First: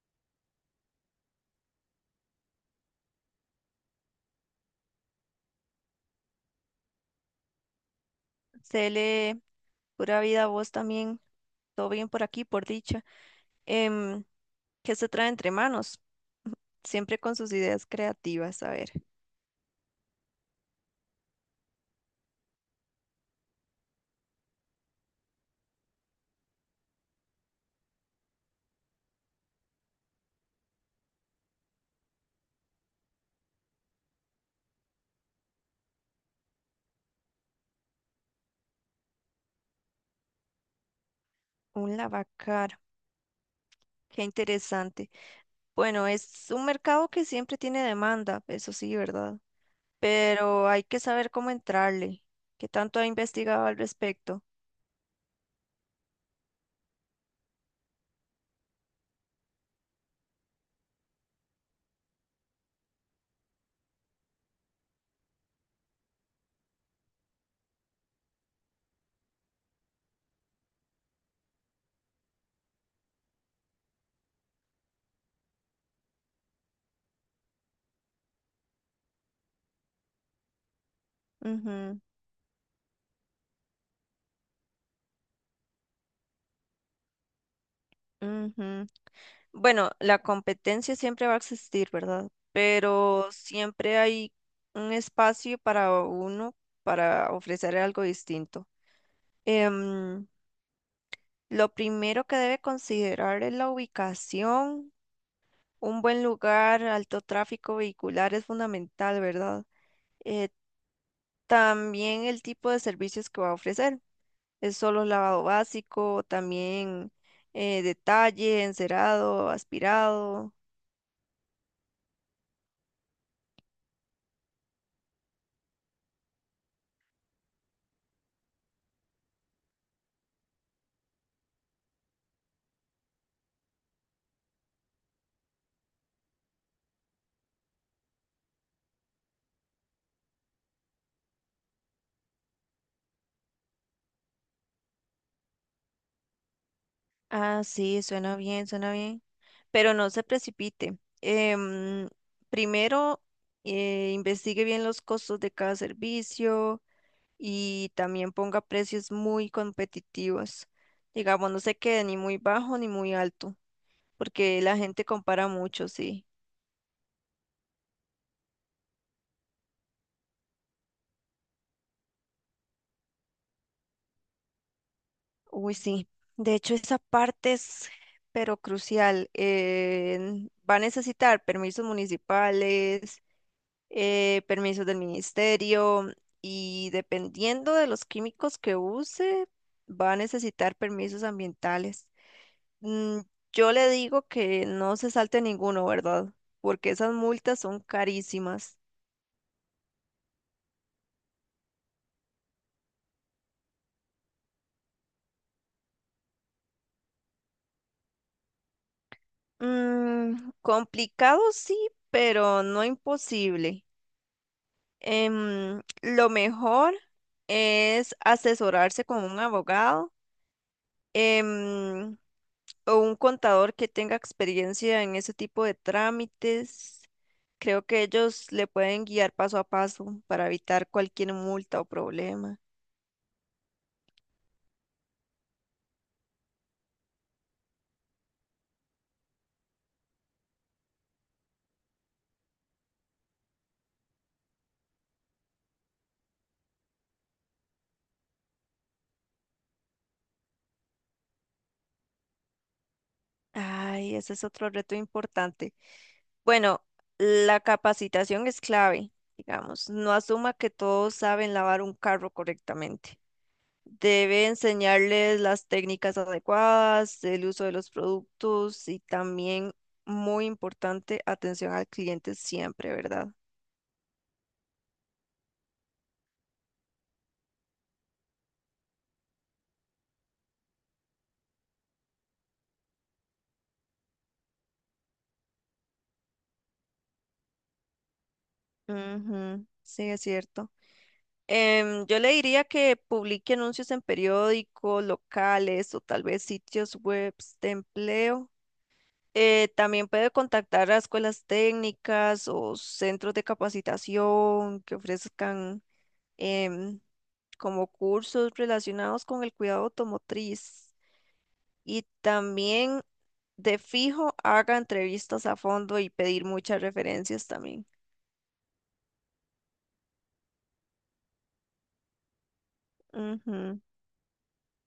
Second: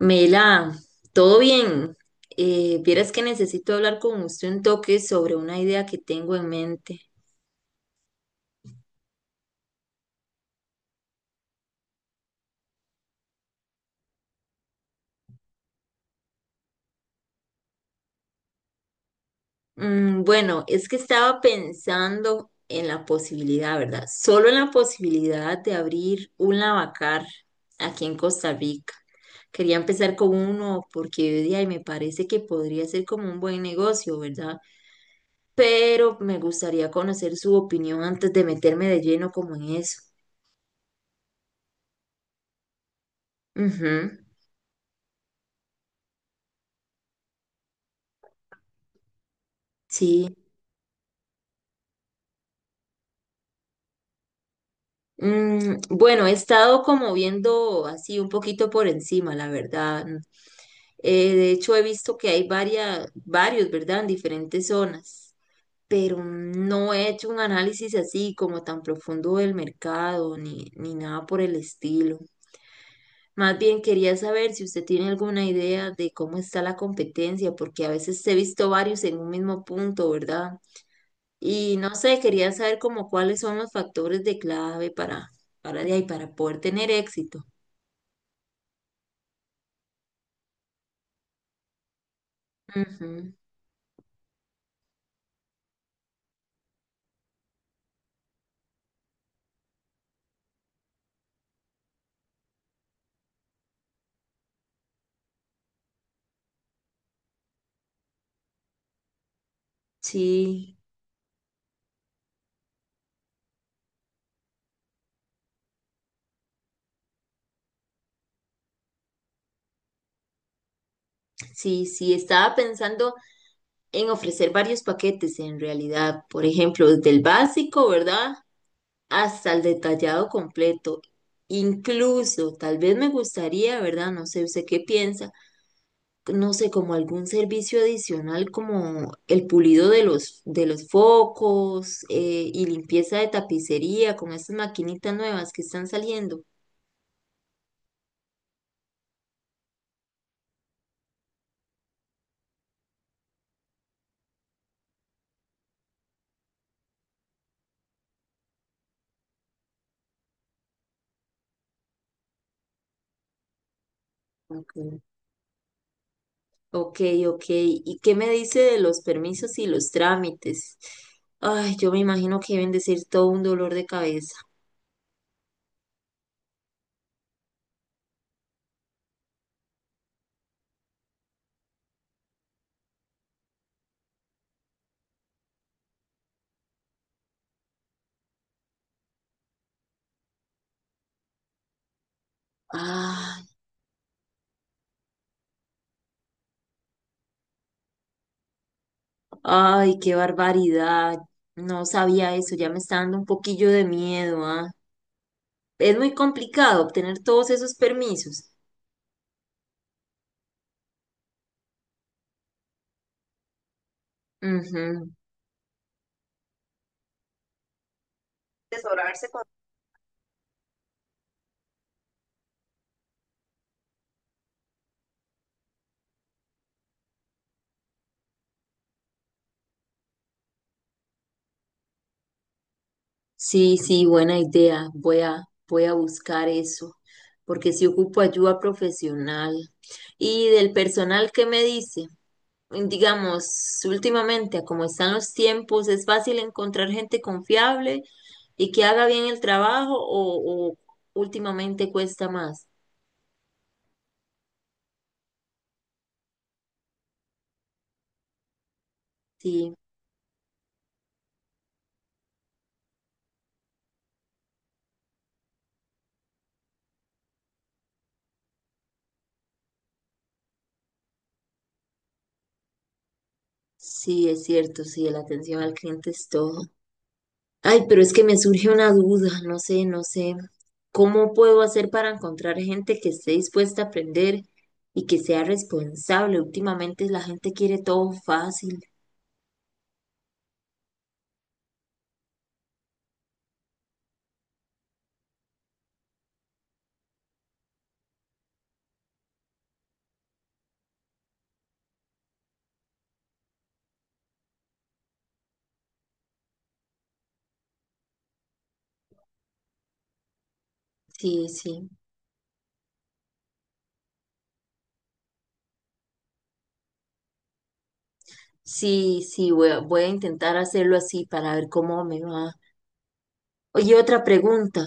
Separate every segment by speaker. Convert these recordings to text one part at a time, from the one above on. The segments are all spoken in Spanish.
Speaker 1: Mela, todo bien. Vieras que necesito hablar con usted un toque sobre una idea que tengo en mente.
Speaker 2: Cele, pura vida a vos también. Todo bien por aquí, por dicha. Em, ¿Qué se trae entre manos? Siempre con sus ideas creativas. A ver,
Speaker 1: Bueno, es que estaba pensando en la posibilidad, ¿verdad? Solo en la posibilidad de abrir un lavacar aquí en Costa Rica. Quería empezar con uno porque de ahí me parece que podría ser como un buen negocio, ¿verdad? Pero me gustaría conocer su opinión antes de meterme de lleno como en eso.
Speaker 2: un lavacar.
Speaker 1: Ujú,
Speaker 2: Qué interesante. Bueno, es un mercado que siempre tiene demanda, eso sí, ¿verdad?
Speaker 1: sí.
Speaker 2: Pero hay que saber cómo entrarle. ¿Qué tanto ha investigado al respecto?
Speaker 1: Bueno, he estado como viendo así un poquito por encima, la verdad. De hecho, he visto que hay varias, varios, ¿verdad? En diferentes zonas, pero no he hecho un análisis así como tan profundo del mercado ni nada por el estilo. Más bien quería saber si usted tiene alguna idea de cómo está la competencia, porque a veces he visto varios en un mismo punto, ¿verdad? Y no
Speaker 2: Ujú,
Speaker 1: sé, quería saber como cuáles son los factores de clave para de ahí, para poder tener éxito.
Speaker 2: ujú. Bueno, la competencia siempre va a existir, ¿verdad? Pero
Speaker 1: Ujú.
Speaker 2: siempre hay un espacio para uno para ofrecer algo distinto. Em, lo primero que debe considerar es la ubicación. Un buen lugar, alto tráfico vehicular es fundamental, ¿verdad? Eh,
Speaker 1: Sí,
Speaker 2: También el tipo de servicios que va a ofrecer. Es solo lavado básico, también detalle, encerado, aspirado.
Speaker 1: sí, sí, estaba pensando en ofrecer varios paquetes en realidad, por ejemplo, desde el básico, ¿verdad? Hasta el detallado completo. Incluso, tal vez me gustaría, ¿verdad? No sé, ¿usted qué piensa? No sé, como algún servicio adicional como el pulido de los focos y limpieza de tapicería, como estas maquinitas nuevas que están saliendo.
Speaker 2: Ah, sí, suena bien, pero no se precipite. Primero, investigue bien los costos de cada servicio y también ponga precios muy competitivos. Digamos, no se quede ni muy bajo ni muy alto, porque la
Speaker 1: Ok.
Speaker 2: gente compara mucho, sí.
Speaker 1: Ok, ok. ¿Y qué me dice de los permisos y los trámites? Ay, yo me imagino que deben de ser todo un dolor de cabeza.
Speaker 2: Uy, sí. De hecho, esa parte es, pero crucial. Va a necesitar permisos municipales, permisos del ministerio y dependiendo de los químicos que use, va a necesitar permisos ambientales. Mm,
Speaker 1: Ay,
Speaker 2: yo le digo que no se salte ninguno, ¿verdad? Porque esas multas son carísimas.
Speaker 1: ay, qué barbaridad. No sabía eso, ya me está dando un poquillo de miedo, ¿ah? Es muy complicado obtener todos esos permisos.
Speaker 2: Mm, complicado sí, pero no imposible.
Speaker 1: Ujú.
Speaker 2: Lo mejor es asesorarse con
Speaker 1: Asesorarse
Speaker 2: un
Speaker 1: con...
Speaker 2: abogado. Em, o un contador que tenga experiencia en ese tipo de trámites. Creo que ellos le pueden guiar paso a paso para evitar cualquier multa o problema.
Speaker 1: Sí, sí, buena idea. Voy a buscar eso, porque si ocupo ayuda profesional. Y del personal, ¿qué me dice? Digamos, últimamente, a como están los tiempos, ¿es fácil encontrar gente confiable y que haga bien el trabajo o últimamente cuesta más?
Speaker 2: Ay, ese es otro reto importante. Bueno, la capacitación es clave,
Speaker 1: Sí,
Speaker 2: digamos. No asuma que todos saben lavar un carro correctamente. Debe enseñarles las técnicas adecuadas, el uso de los productos y también, muy importante, atención al cliente siempre, ¿verdad?
Speaker 1: sí, es cierto, sí, la atención al cliente es todo. Ay, pero es que me surge una duda, no sé, no sé. ¿Cómo puedo hacer para encontrar gente que esté dispuesta a aprender y que sea responsable? Últimamente la gente quiere todo fácil.
Speaker 2: Ujú, sí, es cierto. Yo le diría que publique anuncios en periódicos, locales o tal vez sitios web de empleo. También puede contactar a escuelas técnicas o centros de capacitación que ofrezcan em, como cursos relacionados con el cuidado automotriz.
Speaker 1: Sí, sí.
Speaker 2: Y también de fijo haga entrevistas a fondo y pedir muchas referencias también.
Speaker 1: Sí, sí, voy a intentar hacerlo así para ver cómo me va. Oye, otra pregunta.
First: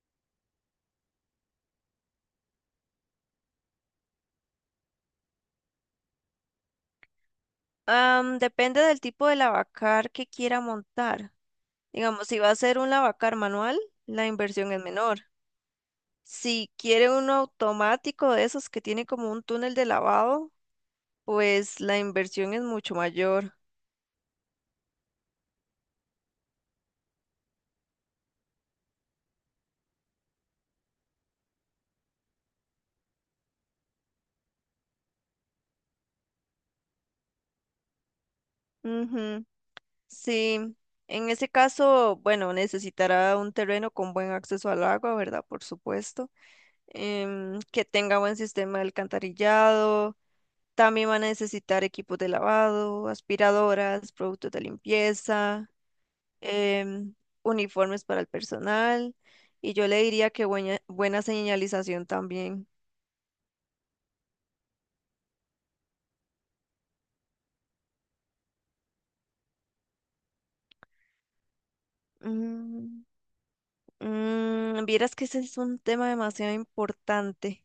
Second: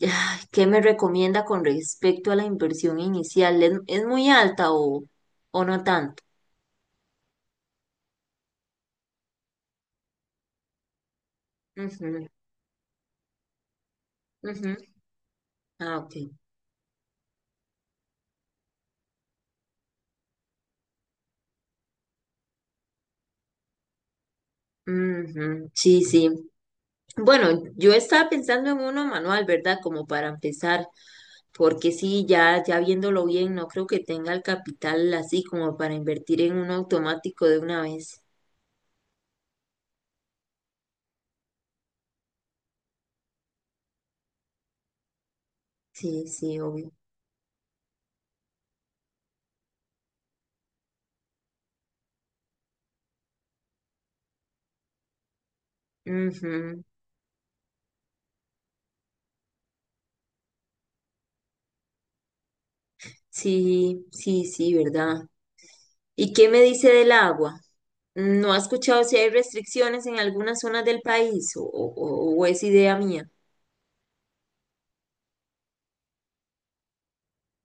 Speaker 1: Ay, ¿qué me recomienda con respecto a la inversión inicial? ¿Es muy alta o no tanto?
Speaker 2: Depende del tipo de lavacar que quiera montar.
Speaker 1: Ujú,
Speaker 2: Digamos, si va a ser un lavacar manual, la inversión
Speaker 1: ujú.
Speaker 2: es menor.
Speaker 1: Ah, ok.
Speaker 2: Si quiere uno automático de esos que tiene como un túnel de lavado, pues la inversión es mucho mayor.
Speaker 1: Ujú, sí, sí. Bueno, yo estaba pensando en uno manual, ¿verdad? Como para empezar, porque sí, ya, ya viéndolo bien, no creo que tenga el capital así como para invertir en uno automático de una vez.
Speaker 2: Ujú, sí, en ese caso, bueno, necesitará un terreno con buen acceso al agua, ¿verdad? Por
Speaker 1: Sí,
Speaker 2: supuesto.
Speaker 1: sí, obvio.
Speaker 2: Que tenga buen sistema de alcantarillado. También van a necesitar equipos de lavado, aspiradoras, productos de limpieza,
Speaker 1: Ujú.
Speaker 2: em, uniformes para el personal. Y yo le diría que buena señalización también.
Speaker 1: Sí, sí, sí, ¿verdad? ¿Y qué me dice del agua? ¿No ha escuchado si hay restricciones en algunas zonas del país o es idea
Speaker 2: Mm,
Speaker 1: mía?
Speaker 2: mm, vieras que ese es un tema demasiado importante.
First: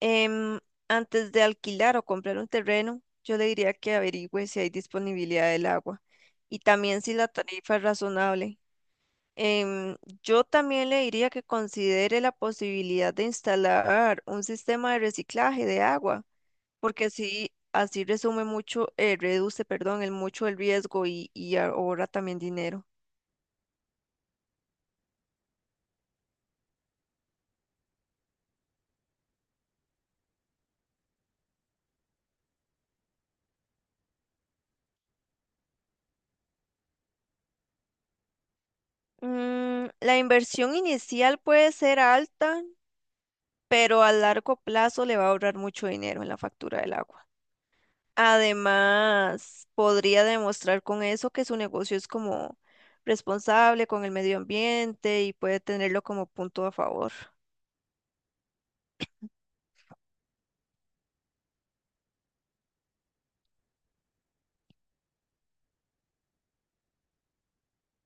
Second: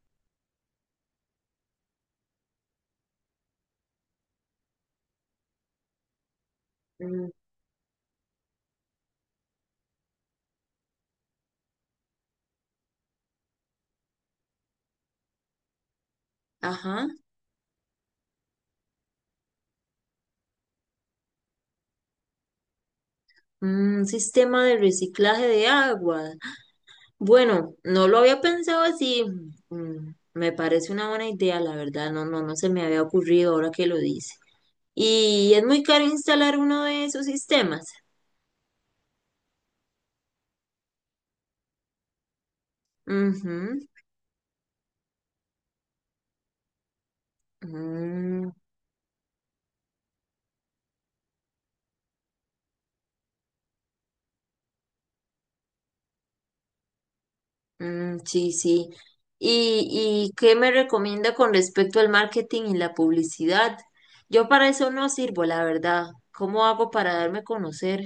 Speaker 2: Em, Antes de alquilar o comprar un terreno, yo le diría que averigüe si hay disponibilidad del agua y también si la
Speaker 1: Mm,
Speaker 2: tarifa es razonable. Em, yo también le diría que considere la posibilidad de instalar un sistema de reciclaje de agua, porque
Speaker 1: ajá,
Speaker 2: así resume mucho, reduce, perdón, el mucho el riesgo y ahorra también dinero.
Speaker 1: mm, un sistema de reciclaje de agua. Bueno, no lo había pensado así. Mm, me parece una buena idea, la verdad. No, no, no se me había ocurrido ahora que lo dice. Y es muy caro instalar uno de esos sistemas.
Speaker 2: Mm, la inversión inicial puede ser alta,
Speaker 1: Ujú,
Speaker 2: pero a largo plazo le va a ahorrar mucho dinero en la factura del agua.
Speaker 1: mm,
Speaker 2: Además, podría demostrar con eso que su negocio es como responsable con el medio ambiente y puede tenerlo como punto a favor.
Speaker 1: mm, sí, sí. ¿Y qué me recomienda con respecto al marketing y la publicidad? Yo para eso no sirvo, la verdad. ¿Cómo hago para darme a conocer?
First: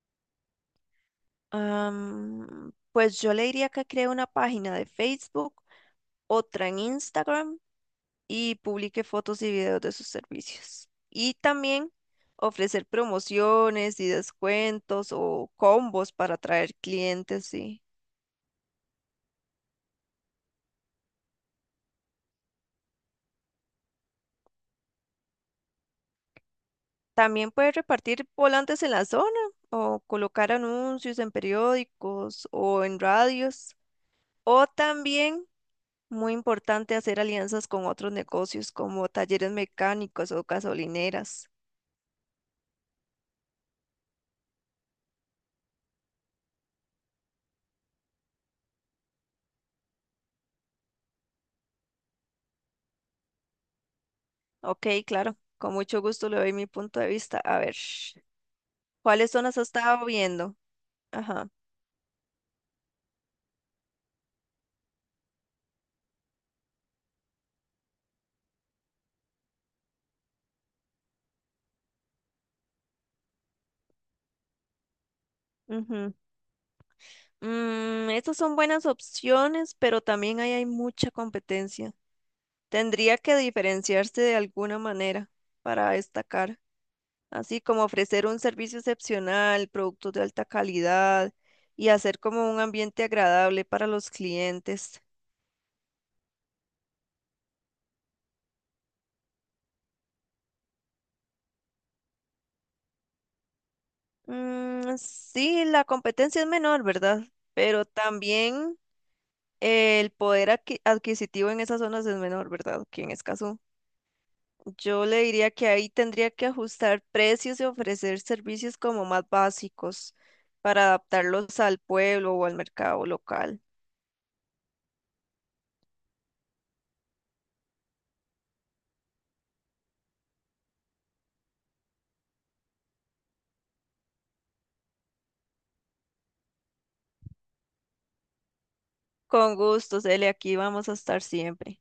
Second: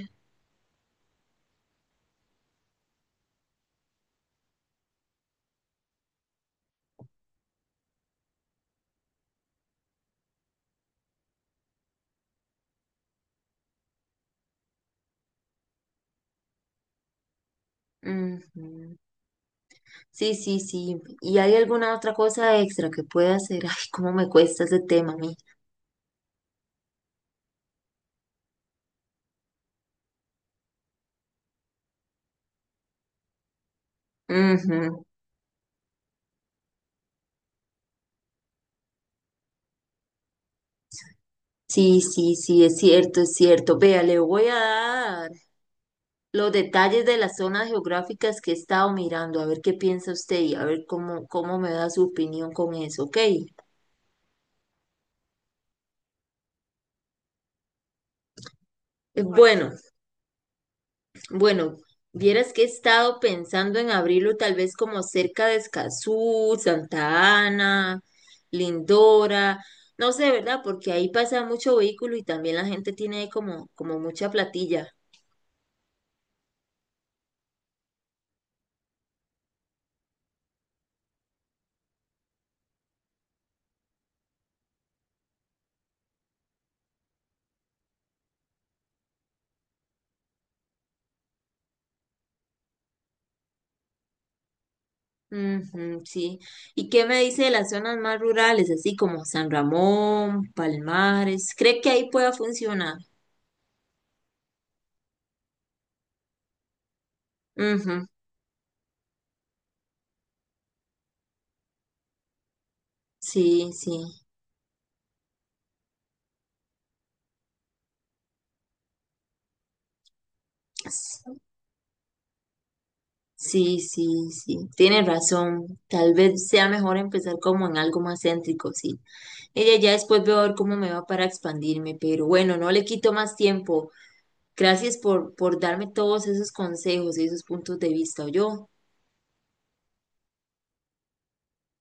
Speaker 2: Pues yo le diría que cree una página de Facebook, otra en Instagram y publique fotos y videos de sus servicios. Y también ofrecer promociones y descuentos o combos para atraer clientes, sí.
Speaker 1: Ujú. Sí, sí, sí. ¿Y hay alguna otra cosa extra que pueda hacer? Ay, cómo me cuesta ese tema a mí.
Speaker 2: También puede repartir volantes en la zona o colocar anuncios en periódicos o en radios. O
Speaker 1: Ujú.
Speaker 2: también, muy importante, hacer alianzas con otros negocios como talleres mecánicos o gasolineras.
Speaker 1: Sí, sí, sí, es cierto, es cierto. Vea, le voy a dar los detalles de las zonas geográficas que he estado mirando, a ver qué piensa usted y a ver cómo, cómo me da su opinión con eso, ¿ok?
Speaker 2: Ok, claro, con mucho gusto le doy mi punto de vista. A ver, ¿cuáles zonas has
Speaker 1: Bueno,
Speaker 2: estado viendo? Ajá.
Speaker 1: bueno, vieras que he estado pensando en abrirlo tal vez como cerca de Escazú, Santa Ana, Lindora, no sé, ¿verdad? Porque ahí pasa mucho vehículo y también la gente tiene como, como mucha platilla.
Speaker 2: Ujú. Mm, estas son buenas opciones, pero también ahí hay mucha competencia. Tendría que diferenciarse de alguna manera para destacar, así como ofrecer un servicio excepcional, productos de alta calidad y hacer como un ambiente agradable para los clientes.
Speaker 1: Ujú, sí. ¿Y qué me dice de las zonas más rurales, así como San Ramón, Palmares? ¿Cree que ahí pueda funcionar?
Speaker 2: Mm, sí, la competencia es menor, ¿verdad? Pero
Speaker 1: Ujú,
Speaker 2: también el adquisitivo en esas zonas es menor, ¿verdad? Que en Escazú.
Speaker 1: sí, sí.
Speaker 2: Yo le diría que ahí tendría que ajustar precios y ofrecer servicios como más básicos para
Speaker 1: S-
Speaker 2: adaptarlos al pueblo o al mercado local.
Speaker 1: Sí, sí, sí. Tiene razón. Tal vez sea mejor empezar como en algo más céntrico, sí. Ella ya después veo a ver cómo me va para expandirme, pero bueno, no le quito más tiempo. Gracias por darme todos esos consejos y esos puntos de vista, yo.
Speaker 2: Con gusto, Cele, aquí vamos a estar siempre.